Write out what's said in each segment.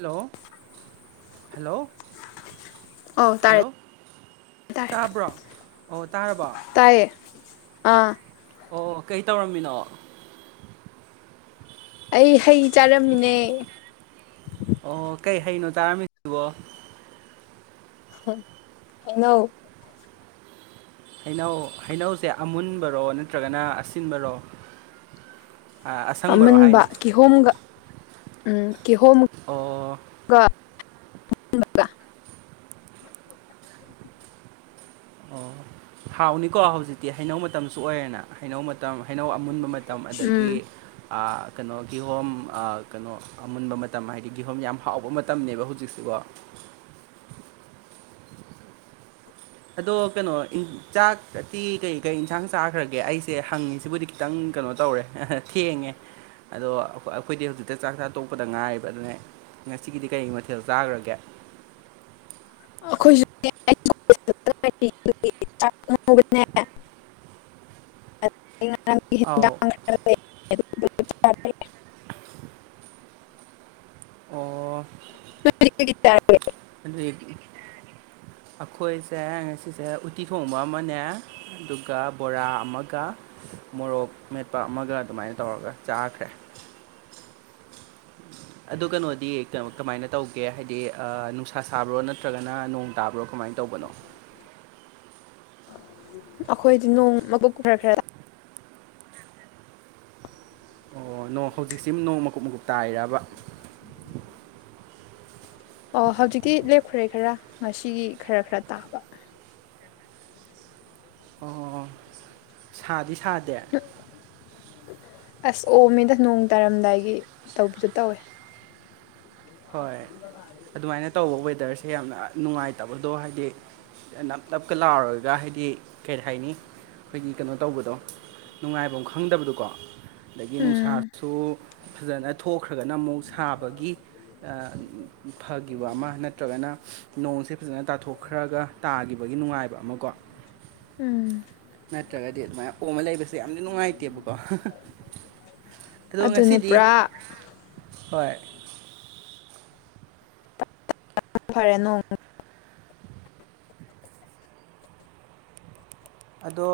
hello hello ꯑꯧ ꯇꯥꯔꯦ hello ꯇꯥꯔꯦ ꯇꯥꯕ꯭ꯔꯣ ꯑꯣ ꯇꯥꯔꯕꯣ ꯇꯥꯏꯌꯦ ꯑꯥ ꯑꯣ ꯀꯩ ꯇꯧꯔꯝꯃꯤꯅꯣ ꯑꯩ ꯍꯩ ꯆꯥꯔꯝꯃꯤꯅꯦ ꯑꯣ ꯀꯩ ꯍꯩꯅꯣ ꯇꯥꯔꯝꯃꯤꯗꯨꯕꯣ ꯍꯩꯅꯧ ꯍꯩꯅꯧ ꯍꯩꯅꯧꯁꯦ ꯑꯃꯨꯟꯕꯔꯣ ꯅꯠꯇ꯭ꯔꯒꯅ ꯑꯁꯤꯟꯕꯔꯣ ꯑ, ꯑꯁꯪꯕꯔꯣ ꯑꯃꯨꯟꯕ ꯍꯥꯏꯅꯦ ꯀꯤꯍꯣꯝꯒ ꯎꯝ ꯑꯣ ꯀꯤꯍꯣꯝꯒ ꯑꯣ ꯍꯥꯎꯅꯤꯀꯣ ꯍꯧꯖꯤꯛꯇꯤ ꯍꯩꯅꯧ ꯃꯇꯝꯁꯨ ꯑꯣꯏꯔꯦꯅ ꯍꯩꯅꯧ ꯃꯇꯝ ꯍꯩꯅꯧ ꯑꯃꯨꯟꯕ ꯃꯇꯝ ꯃꯇꯝ ꯎꯝ ꯑꯗꯒꯤ ꯀꯩꯅꯣ ꯀꯤꯍꯣꯝ ꯀꯩꯅꯣ ꯑꯃꯨꯟꯕ ꯃꯇꯝ ꯍꯥꯏꯗꯤ ꯀꯤꯍꯣꯝ ꯌꯥꯝ ꯍꯥꯎꯕ ꯃꯇꯝꯅꯤꯅꯦꯕ ꯍꯧꯖꯤꯛꯁꯤꯕꯣ ꯑꯗꯣ ꯀꯩꯅꯣ ꯆꯥꯛꯇꯤ ꯀꯩ ꯀꯩ ꯏꯟꯁꯥꯡ ꯆꯥꯈ꯭ꯔꯒꯦ ꯑꯩꯁꯦ ꯍꯪꯉꯤꯁꯤꯕꯨꯗꯤ ꯈꯤꯇꯪ ꯀꯩꯅꯣ ꯇꯧꯔꯦ ꯊꯦꯡꯉꯦ ꯑꯗꯣ ꯑꯩꯈꯣꯏꯗꯤ ꯍꯧꯖꯤꯛꯇ ꯆꯥꯛ ꯆꯥ ꯇꯣꯛꯄꯗ ꯉꯥꯏꯔꯤꯕ ꯑꯗꯨꯅꯦ ꯉꯁꯤꯒꯤꯗꯤ ꯀꯩ ꯃꯊꯦꯜ ꯆꯥꯈ꯭ꯔꯒꯦ ꯑꯈꯣꯏꯁꯨ ꯅꯦ ꯑ ꯑꯥꯎ ꯑꯣ [inaudible] ꯑꯗꯨ ꯑꯩꯈꯣꯏꯁꯦ ꯉꯁꯤꯁꯦ ꯎꯠꯇꯤ ꯊꯣꯡꯕ ꯑꯃꯅꯦ ꯑꯗꯨꯒ ꯕꯣꯔꯥ ꯑꯃꯒ ꯃꯣꯔꯣꯛ ꯃꯦꯠꯄ ꯑꯃꯒ ꯑꯗꯨꯃꯥꯏꯅ ꯇꯧꯔꯒ ꯆꯥꯈ꯭ꯔꯦ [unintelligible] ꯑꯗꯨ ꯀꯩꯅꯣꯗꯤ ꯀꯩꯅꯣ ꯀꯃꯥꯏꯅ ꯇꯧꯒꯦ ꯍꯥꯏꯗꯤ ꯅꯨꯡꯁꯥ ꯁꯥꯕ꯭ꯔꯣ ꯅꯠꯇ꯭ꯔꯒꯅ ꯅꯣꯡ ꯇꯥꯕ꯭ꯔꯣ ꯀꯃꯥꯏꯅ ꯇꯧꯕꯅꯣ ꯑꯩꯈꯣꯏꯗꯤ ꯅꯣꯡ ꯃꯀꯨꯞ ꯈꯔ ꯈꯔ ꯑꯣ ꯅꯣꯡ ꯍꯧꯖꯤꯛꯁꯤ ꯅꯣꯡ ꯃꯀꯨꯞ ꯃꯀꯨꯞ ꯇꯥꯔꯤꯔꯥꯕ ꯑꯣ ꯍꯧꯖꯤꯛꯇꯤ ꯂꯦꯞꯈ꯭ꯔꯦ ꯈꯔꯥ ꯉꯁꯤꯒꯤ ꯈꯔ ꯈꯔ ꯇꯥꯕ ꯑꯣ ꯁꯥꯗꯤ ꯁꯥꯗꯦ ꯑꯁ ꯑꯣꯝꯃꯤꯗ ꯅꯣꯡ ꯇꯥꯔꯝꯗꯥꯏꯒꯤ ꯇꯧꯕꯤꯗꯨ ꯇꯧꯋꯦ ꯍꯣꯏ ꯑꯗꯨꯃꯥꯏꯅ ꯇꯧꯕ ꯋꯦꯗꯔꯁꯦ ꯌꯥꯝꯅ ꯅꯨꯡꯉꯥꯏꯇꯕꯗꯣ ꯍꯥꯏꯗꯤ ꯅꯞ ꯅꯞꯀ ꯂꯥꯎꯔꯒ ꯍꯥꯏꯗꯤ ꯀꯔꯤ ꯍꯥꯏꯅꯤ ꯑꯩꯈꯣꯏꯒꯤ ꯀꯩꯅꯣ ꯇꯧꯕꯗꯣ ꯅꯨꯡꯉꯥꯏꯕꯝ ꯈꯪꯗꯕꯗꯣꯀꯣ ꯑꯗꯒꯤ ꯎꯝ ꯅꯨꯡꯁꯥꯁꯨ ꯐꯖꯅ ꯊꯣꯛꯈ꯭ꯔꯒꯅ ꯑꯃꯨꯛ ꯁꯥꯕꯒꯤ ꯑꯥ ꯐꯈꯤꯕ ꯑꯃ ꯅꯠꯇ꯭ꯔꯒꯅ ꯅꯣꯡꯁꯦ ꯐꯖꯅ ꯇꯥꯊꯣꯛ ꯈꯔꯒ ꯇꯥꯒꯤꯕꯒꯤ ꯅꯨꯡꯉꯥꯏꯕ ꯑꯃ ꯀꯣ ꯎꯝ ꯅꯠꯇ꯭ꯔꯒꯗꯤ ꯑꯗꯨꯃꯥꯏꯅ ꯑꯣꯃ ꯂꯩꯕꯁꯦ ꯌꯥꯝꯗꯤ ꯅꯨꯡꯉꯥꯏꯇꯦꯕꯀꯣ ꯍ ꯍ ꯑꯗꯨꯅꯦ ꯄꯨꯔꯥ ꯍꯣꯏ ꯐꯔꯦꯅꯣ ꯑꯗꯣ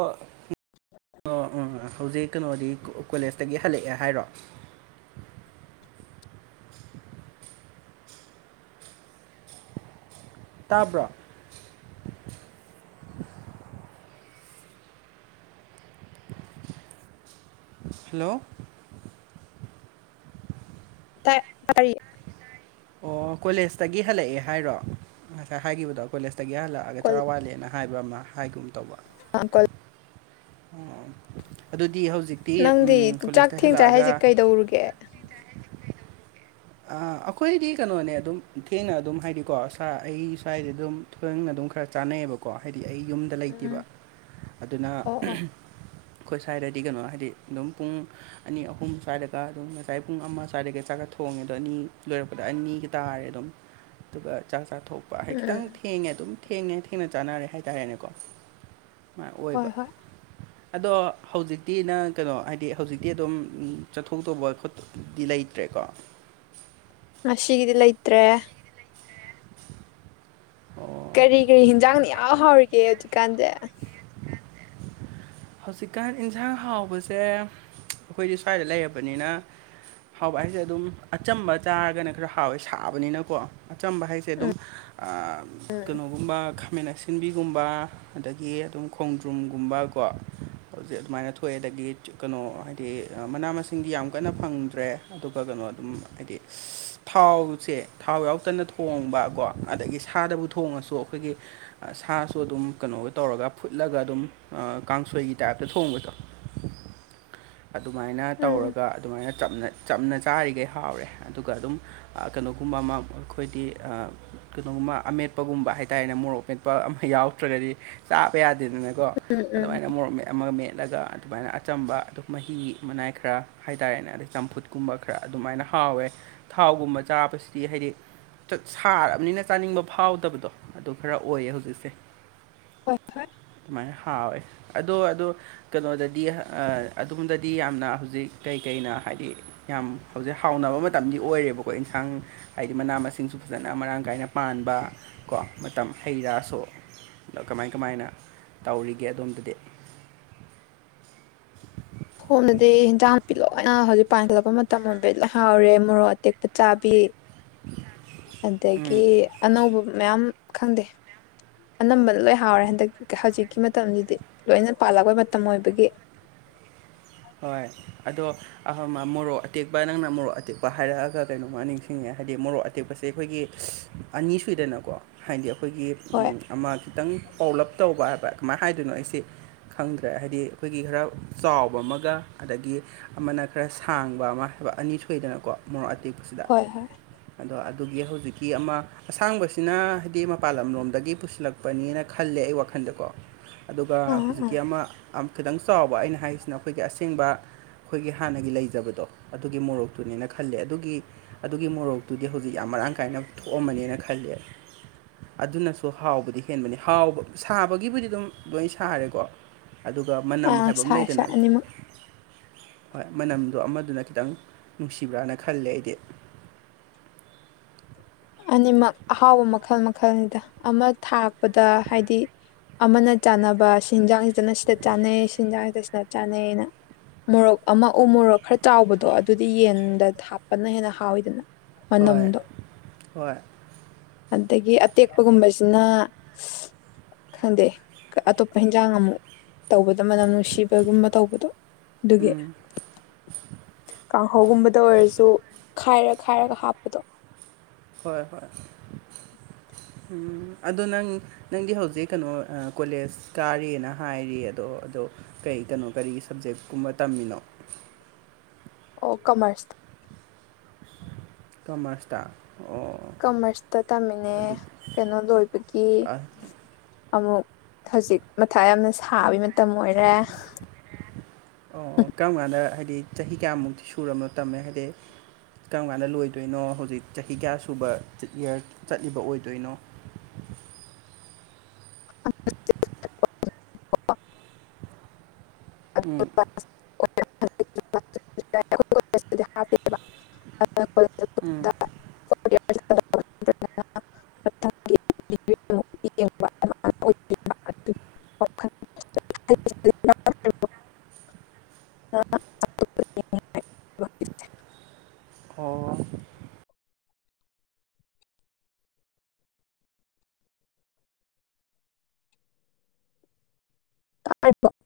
ꯎꯝ ꯍꯧꯖꯤꯛ ꯀꯩꯅꯣꯗꯤ ꯀꯣꯂꯦꯖꯇꯒꯤ ꯍꯜꯂꯛꯑꯦ ꯍꯥꯏꯔꯣ ꯇꯥꯕ꯭ꯔꯣ ꯍꯜꯂꯣ ꯇꯥꯏ ꯇꯥꯔꯤ ꯑꯣ ꯀꯣꯂꯦꯖꯇꯒꯤ ꯍꯜꯂꯛꯑꯦ ꯍꯥꯏꯔꯣ ꯉꯁꯥꯏ ꯍꯥꯏꯈꯤꯕꯗꯣ ꯀꯣꯂꯦꯖꯇꯒꯤ ꯍꯜꯂꯛ ꯍꯜꯂꯛꯑꯥꯒꯥ ꯀꯣꯜ ꯆꯔꯥ ꯋꯥꯠꯂꯦꯅ ꯍꯥꯏꯕ ꯑꯃ ꯍꯥꯏꯒꯨꯝ ꯇꯧꯕ ꯑ ꯀꯣꯜ ꯑꯣ ꯑꯗꯨꯗꯤ ꯍꯧꯖꯤꯛꯇꯤ ꯎꯝ ꯀꯣꯂꯦꯖꯇꯩ ꯍꯜꯂꯛꯑꯒ ꯀꯧꯔꯨꯒꯦ ꯑꯥ ꯑꯈꯣꯏꯗꯤ ꯀꯩꯅꯣꯅꯦ ꯑꯗꯨꯝ ꯊꯦꯡꯅ ꯑꯗꯨꯝ ꯍꯥꯏꯗꯤꯀꯣ ꯁꯥ ꯑꯩ ꯁ꯭ꯋꯥꯏꯗꯩ ꯑꯗꯨꯝ ꯂꯧꯁꯤꯟꯕ ꯉꯝꯗꯕ ꯑꯗꯨꯝ ꯈꯔ ꯆꯥꯟꯅꯩꯌꯦꯕ ꯀꯣ ꯍꯥꯏꯗꯤ ꯑꯩ ꯌꯨꯝꯗ ꯎꯝ ꯂꯩꯇꯦꯕ ꯑꯗꯨꯅ ꯑꯣ ꯎꯝ ꯑꯣ ꯍꯨꯝ ꯑꯩꯈꯣꯏ ꯁ꯭ꯋꯥꯏꯗꯗꯤ ꯀꯩꯅꯣ ꯍꯥꯏꯗꯤ ꯑꯗꯨꯝ ꯄꯨꯡ ꯑꯅꯤ ꯑꯍꯨꯝ ꯁ꯭ꯋꯥꯏꯗꯒ ꯑꯗꯨꯝ ꯉꯁꯥꯏ ꯄꯨꯡ ꯑꯃ ꯁ꯭ꯋꯥꯏꯗꯒ ꯆꯥꯛꯀ ꯊꯣꯡꯉꯦ ꯑꯗꯣ ꯑꯅꯤ ꯂꯣꯏꯔꯛꯄꯗ ꯑꯅꯤꯒ ꯇꯥꯔꯦ ꯑꯗꯨꯝ ꯑꯗꯨꯒ ꯆꯥꯛ ꯆꯥꯊꯣꯛꯄ ꯍꯥꯏꯗꯤ ꯈꯤꯇꯪ ꯎꯝ ꯊꯦꯡꯉꯦ ꯑꯗꯨꯝ ꯊꯦꯡꯉꯦ ꯊꯦꯡꯅ ꯆꯥꯟꯅꯔꯦ ꯍꯥꯏꯇꯥꯔꯦꯅꯦꯀꯣ ꯁꯨꯃꯥꯏ ꯍꯣꯏ ꯑꯣꯏꯕ ꯍꯣꯏ ꯑꯗꯣ ꯍꯧꯖꯤꯛꯇꯤ ꯅꯪ ꯀꯩꯅꯣ ꯍꯥꯏꯗꯤ ꯍꯧꯖꯤꯛꯇꯤ ꯑꯗꯨꯝ ꯎꯝ ꯆꯠꯊꯣꯛꯇꯧꯕ ꯈꯣꯠ ꯗꯤ ꯂꯩꯇ꯭ꯔꯦꯀꯣ ꯉꯁꯤꯒꯤꯗꯤ ꯂꯩꯇ꯭ꯔꯦ ꯑꯣ ꯀꯔꯤ ꯀꯔꯤ ꯍꯤꯟꯖꯥꯡꯅ ꯏꯍꯥꯎ ꯍꯥꯎꯔꯤꯒꯦ ꯍꯧꯖꯤꯛꯀꯥꯟꯖꯦ ꯍꯧꯖꯤꯛꯀꯥꯟ ꯏꯟꯁꯥꯡ ꯍꯥꯎꯕꯁꯦ ꯑꯩꯈꯣꯏꯗꯤ ꯁ꯭ꯋꯥꯏꯗ ꯂꯩꯔꯕꯅꯤꯅ ꯍꯥꯎꯕ ꯍꯥꯏꯁꯦ ꯑꯗꯨꯝ ꯑꯆꯝꯕ ꯆꯥꯔꯒꯅ ꯈꯔ ꯍꯥꯎꯋꯦ ꯁꯥꯕꯅꯤꯅꯀꯣ ꯑꯆꯝꯕ ꯍꯥꯏꯁꯦ ꯑꯗꯨꯝ ꯑꯥ ꯀꯩꯅꯣꯒꯨꯝꯕ ꯈꯥꯃꯦꯟ ꯑꯁꯤꯟꯕꯤꯒꯨꯝꯕ ꯑꯗꯒꯤ ꯑꯗꯨꯝ ꯈꯣꯡꯗ꯭ꯔꯨꯝꯒꯨꯝꯕ ꯀꯣ ꯍꯧꯖꯤꯛ ꯑꯗꯨꯃꯥꯏꯅ ꯊꯣꯛꯑꯦ ꯑꯗꯒꯤ ꯀꯩꯅꯣ ꯍꯥꯏꯗꯤ ꯑ ꯃꯅꯥ ꯃꯁꯤꯡꯗꯤ ꯌꯥꯝ ꯀꯟꯅ ꯐꯪꯗ꯭ꯔꯦ ꯑꯗꯨꯒ ꯀꯩꯅꯣ ꯑꯗꯨꯝ ꯍꯥꯏꯗꯤ ꯁꯁ ꯊꯥꯎꯁꯦ ꯊꯥꯎ ꯌꯥꯎꯗꯅ ꯊꯣꯡꯕ ꯀꯣ ꯑꯗꯒꯤ ꯁꯥꯗꯕꯨ ꯊꯣꯡꯉꯁꯨ ꯑꯩꯈꯣꯏꯒꯤ ꯑ ꯁꯥꯁꯨ ꯑꯗꯨꯝ ꯀꯩꯅꯣꯒ ꯇꯧꯔꯒ ꯐꯨꯠꯂꯒ ꯑꯗꯨꯝ ꯑ ꯀꯥꯡꯁꯣꯏꯒꯤ ꯇꯥꯏꯞꯇ ꯊꯣꯡꯕꯗꯣ ꯑꯗꯨꯃꯥꯏꯅ ꯎꯝ ꯇꯧꯔꯒ ꯑꯗꯨꯃꯥꯏꯅ ꯆꯝꯅ ꯆꯝꯅ ꯆꯥꯔꯤꯒꯩ ꯍꯥꯎꯔꯦ ꯑꯗꯨꯒ ꯑꯗꯨꯝ ꯑ ꯀꯩꯅꯣꯒꯨꯝꯕ ꯑꯃ ꯑꯩꯈꯣꯏꯗꯤ ꯑ ꯀꯩꯅꯣꯒꯨꯝꯕ ꯑꯃꯦꯠꯄꯒꯨꯝꯕ ꯍꯥꯏꯇꯥꯔꯦꯅꯦ ꯃꯣꯔꯣꯛ ꯃꯦꯠꯄ ꯑꯃ ꯌꯥꯎꯗ꯭ꯔꯒꯗꯤ ꯆꯥꯕ ꯌꯥꯗꯦꯗꯅ ꯀꯣ ꯎꯝ ꯎꯝ ꯑꯗꯨꯃꯥꯏꯅ ꯃꯣꯔꯣꯛ ꯃꯦꯠ ꯑꯃ ꯃꯦꯠꯂꯒ ꯑꯗꯨꯃꯥꯏꯅ ꯑꯆꯝꯕ ꯃꯍꯤ ꯃꯅꯥꯏ ꯈꯔ ꯍꯥꯏꯇꯥꯔꯦꯅꯦ ꯑꯗꯩ ꯆꯝꯐꯨꯠꯀꯨꯝꯕ ꯈꯔ ꯑꯗꯨꯃꯥꯏꯅ ꯍꯥꯎꯋꯦ ꯊꯥꯎꯒꯨꯝꯕ ꯆꯥꯕꯁꯤꯗꯤ ꯍꯥꯏꯗꯤ ꯆꯠ ꯁꯥꯔꯕꯅꯤꯅ ꯆꯥꯅꯤꯡꯕ ꯐꯥꯎꯗꯕꯗꯣ ꯑꯗꯨ ꯈꯔ ꯑꯣꯏꯌꯦ ꯍꯧꯖꯤꯛꯁꯦ ꯋꯥꯏ ꯐꯥꯏ ꯁꯨꯃꯥꯏꯅ ꯍꯥꯎꯋꯦ ꯑꯗꯣ ꯑꯗꯣ ꯀꯩꯅꯣꯗꯗꯤ ꯍ ꯑꯥ ꯑꯗꯣꯝꯗꯗꯤ ꯌꯥꯝꯅ ꯍꯧꯖꯤꯛ ꯀꯩꯀꯩꯅ ꯍꯥꯏꯗꯤ ꯌꯥꯝ ꯍꯧꯖꯤꯛ ꯍꯥꯎꯅꯕ ꯃꯇꯝꯗꯤ ꯑꯣꯏꯔꯦꯕꯀꯣ ꯏꯟꯁꯥꯡ ꯍꯥꯏꯗꯤ ꯃꯅꯥ ꯃꯁꯤꯡꯁꯨ ꯐꯖꯅ ꯃꯔꯥꯡ ꯀꯥꯏꯅ ꯄꯥꯟꯕ ꯀꯣ ꯃꯇꯝ ꯍꯩ ꯔꯥꯁꯨ ꯑꯗꯣ ꯀꯃꯥꯏ ꯀꯃꯥꯏꯅ ꯇꯧꯔꯤꯒꯦ ꯑꯗꯣꯝꯗꯗꯤ ꯐꯣꯝꯗꯗꯤ ꯍꯤꯟꯖꯥꯡ ꯅꯥꯄꯤ ꯂꯣꯢ ꯍꯣꯏꯅ ꯍꯧꯖꯤꯛ ꯄꯥꯟꯈꯠꯂꯛꯄ ꯃꯇꯝ ꯑꯣꯏꯕꯩ ꯂꯣꯢ ꯍꯥꯎꯔꯦ ꯃꯣꯔꯣꯛ ꯑꯇꯦꯛꯄ ꯆꯥꯕꯤ ꯑꯗꯒꯤ ꯎꯝ ꯑꯅꯧꯕ ꯃꯌꯥꯝ ꯈꯪꯗꯦ ꯑꯅꯝꯕꯅ ꯂꯣꯏ ꯍꯥꯎꯔꯦ ꯍꯟꯗꯛ ꯍꯧꯖꯤꯛꯀꯤ ꯃꯇꯝꯁꯤꯗꯤ ꯂꯣꯏꯅ ꯄꯥꯜꯂꯛꯄꯩ ꯃꯇꯝ ꯑꯣꯏꯕꯒꯤ ꯍꯣꯏ ꯑꯗꯣ ꯃꯣꯔꯣꯛ ꯑꯇꯦꯛꯄ ꯅꯪꯅ ꯃꯣꯔꯣꯛ ꯑꯇꯦꯛꯄ ꯍꯥꯏꯔꯛꯑꯒ ꯀꯩꯅꯣꯃ ꯅꯤꯡꯁꯤꯡꯉꯦ ꯍꯥꯏꯗꯤ ꯃꯣꯔꯣꯛ ꯑꯇꯦꯛꯄꯁꯦ ꯑꯩꯈꯣꯏꯒꯤ ꯑꯅꯤ ꯁꯨꯏꯗꯅꯀꯣ ꯍꯥꯏꯗꯤ ꯑꯩꯈꯣꯏꯒꯤ ꯍꯣꯏ ꯑꯃ ꯈꯤꯇꯪ ꯄꯧꯂꯞ ꯇꯧꯕ ꯍꯥꯏꯕ ꯀꯃꯥꯏꯅ ꯍꯥꯏꯗꯣꯏꯅꯣ ꯑꯩꯁꯦ ꯈꯪꯗ꯭ꯔꯦ ꯍꯥꯏꯗꯤ ꯑꯩꯈꯣꯏꯒꯤ ꯈꯔ ꯆꯥꯎꯕ ꯑꯃ ꯒ ꯑꯗꯒꯤ ꯑꯃꯅ ꯈꯔ ꯁꯥꯡꯕ ꯑꯃ ꯍꯥꯏꯕ ꯑꯅꯤ ꯁꯨꯏꯗꯅꯀꯣ ꯃꯣꯔꯣꯛ ꯑꯇꯦꯛꯄꯁꯤꯗ ꯍꯣꯏ ꯍꯣꯏ ꯑꯗꯣ ꯑꯗꯨꯒꯤ ꯍꯧꯖꯤꯛꯀꯤ ꯑꯃ ꯑꯁꯥꯡꯕꯁꯤꯅ ꯍꯥꯏꯗꯤ ꯃꯄꯥꯟ ꯂꯝꯂꯣꯝꯗꯒꯤ ꯄꯨꯁꯤꯜꯂꯛꯄꯅꯦꯅ ꯈꯜꯂꯦ ꯑꯩ ꯋꯥꯈꯜꯗꯀꯣ ꯑꯗꯨꯒ ꯑꯥ ꯑꯥ ꯍꯧꯖꯤꯛꯀꯤ ꯑꯃ ꯈꯤꯇꯪ ꯆꯥꯎꯕ ꯑꯩꯅ ꯍꯥꯏꯔꯤꯁꯤꯅ ꯑꯩꯈꯣꯏꯒꯤ ꯑꯁꯦꯡꯕ ꯑꯩꯈꯣꯏꯒꯤ ꯍꯥꯟꯅꯒꯤ ꯂꯩꯖꯕꯗꯣ ꯑꯗꯨꯒꯤ ꯃꯣꯔꯣꯛꯇꯨꯅꯦꯅ ꯈꯜꯂꯦ ꯑꯗꯨꯒꯤ ꯑꯗꯨꯒꯤ ꯃꯣꯔꯣꯛꯇꯨꯗꯤ ꯍꯧꯖꯤꯛ ꯌꯥꯝ ꯃꯔꯥꯡ ꯀꯥꯏꯅ ꯊꯣꯛꯑꯝꯃꯅꯤꯅ ꯈꯜꯂꯦ ꯑꯗꯨꯅꯁꯨ ꯍꯥꯎꯕꯗꯤ ꯍꯦꯟꯕꯅꯤ ꯍꯥꯎꯕ ꯁꯥꯕꯒꯤꯕꯨꯗꯤ ꯑꯗꯨꯝ ꯂꯣꯏ ꯁꯥꯔꯦꯀꯣ ꯑꯗꯨꯒ ꯃꯅꯝ ꯑꯥ ꯍꯥꯏꯕ ꯑꯃ ꯁꯥꯏ ꯁꯥꯏ ꯂꯩꯗꯅ ꯑꯅꯤꯃꯛ ꯍꯣꯏ ꯃꯅꯝꯗꯣ ꯑꯃꯗꯨꯅ ꯈꯤꯇꯪ ꯅꯨꯡꯁꯤꯕ꯭ꯔꯥꯅ ꯈꯜꯂꯦ ꯑꯩꯗꯤ ꯑꯅꯤꯃꯛ ꯑꯍꯥꯎꯕ ꯃꯈꯜ ꯃꯈꯜꯅꯤꯗ ꯑꯃ ꯊꯥꯛꯄꯗ ꯍꯥꯏꯗꯤ ꯑꯃꯅ ꯆꯥꯟꯅꯕ ꯁꯦꯟꯖꯥꯡꯁꯤꯗꯅ ꯁꯤꯗ ꯆꯥꯅꯩ ꯁꯦꯟꯖꯥꯡꯁꯤꯗ ꯁꯤꯗ ꯆꯥꯅꯩꯅ ꯃꯣꯔꯣꯛ ꯑꯃ ꯎ ꯃꯣꯔꯣꯛ ꯈꯔ ꯆꯥꯎꯕꯗꯣ ꯑꯗꯨꯗꯤ ꯌꯦꯟꯗ ꯍꯥꯞꯄꯅ ꯍꯦꯟꯅ ꯍꯥꯎꯋꯤꯗꯅ ꯍꯣꯏ ꯃꯅꯝꯗꯣ ꯍꯣꯏ ꯑꯗꯒꯤ ꯑꯇꯦꯛꯄꯒꯨꯝꯕꯁꯤꯅ ꯈꯪꯗꯦ ꯑꯇꯣꯞꯄ ꯏꯟꯖꯥꯡ ꯑꯃꯨꯛ ꯇꯧꯕꯗꯣ ꯃꯅꯝ ꯅꯨꯡꯁꯤꯕꯒꯨꯝꯕ ꯇꯧꯕꯗꯣ ꯑꯗꯨꯒꯤ ꯎꯝ ꯀꯥꯡꯍꯧꯒꯨꯝꯕꯗ ꯑꯣꯏꯔꯁꯨ ꯈꯥꯏꯔ ꯈꯥꯏꯔꯒ ꯍꯥꯞꯄꯗꯣ ꯍꯣꯏ ꯍꯣꯏ ꯎꯝ ꯑꯗꯣ ꯅꯪ ꯅꯪꯗꯤ ꯍꯧꯖꯤꯛ ꯀꯩꯅꯣ ꯀꯣꯂꯦꯖ ꯀꯥꯔꯤꯅ ꯍꯥꯏꯔꯤ ꯑꯗꯣ ꯑꯗꯣ ꯀꯩ ꯀꯩꯅꯣ ꯀꯔꯤꯒꯤ ꯁꯞꯖꯦꯛꯀꯨꯝꯕ ꯇꯝꯃꯤꯅꯣ ꯑꯣ ꯀꯃꯔꯁ ꯀꯃꯔꯁꯇꯥ ꯑꯣ ꯀꯃꯔꯁꯇ ꯇꯝꯃꯤꯅꯦ ꯑꯗꯨ ꯀꯩꯅꯣ ꯂꯣꯏꯕꯒꯤ ꯑꯃꯨꯛ ꯍꯧꯖꯤꯛ ꯃꯊꯥ ꯌꯥꯝꯅ ꯁꯥꯕꯒꯤ ꯃꯇꯝ ꯑꯣꯏꯔꯦ ꯑꯣ ꯀꯔꯝ ꯀꯥꯟꯗ ꯍꯥꯏꯗꯤ ꯆꯍꯤ ꯀꯌꯥꯃꯨꯛꯇꯤ ꯁꯨꯔꯕꯅꯣ ꯇꯝꯃꯦ ꯍꯥꯏꯗꯤ ꯀꯔꯝ ꯀꯥꯟꯗ ꯂꯣꯏꯗꯣꯏꯅꯣ ꯍꯧꯖꯤꯛ ꯆꯍꯤ ꯀꯌꯥ ꯁꯨꯕ ꯏꯌꯥꯔ ꯆꯠꯂꯤꯕ ꯑꯣꯏꯗꯣꯏꯅꯣ [inaudible] ꯎꯝ [inaudible] ꯎꯝ ꯋꯥꯈꯠ [inaudible] ꯑꯣ [inaudible]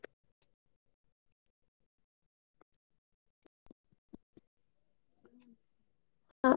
ꯑ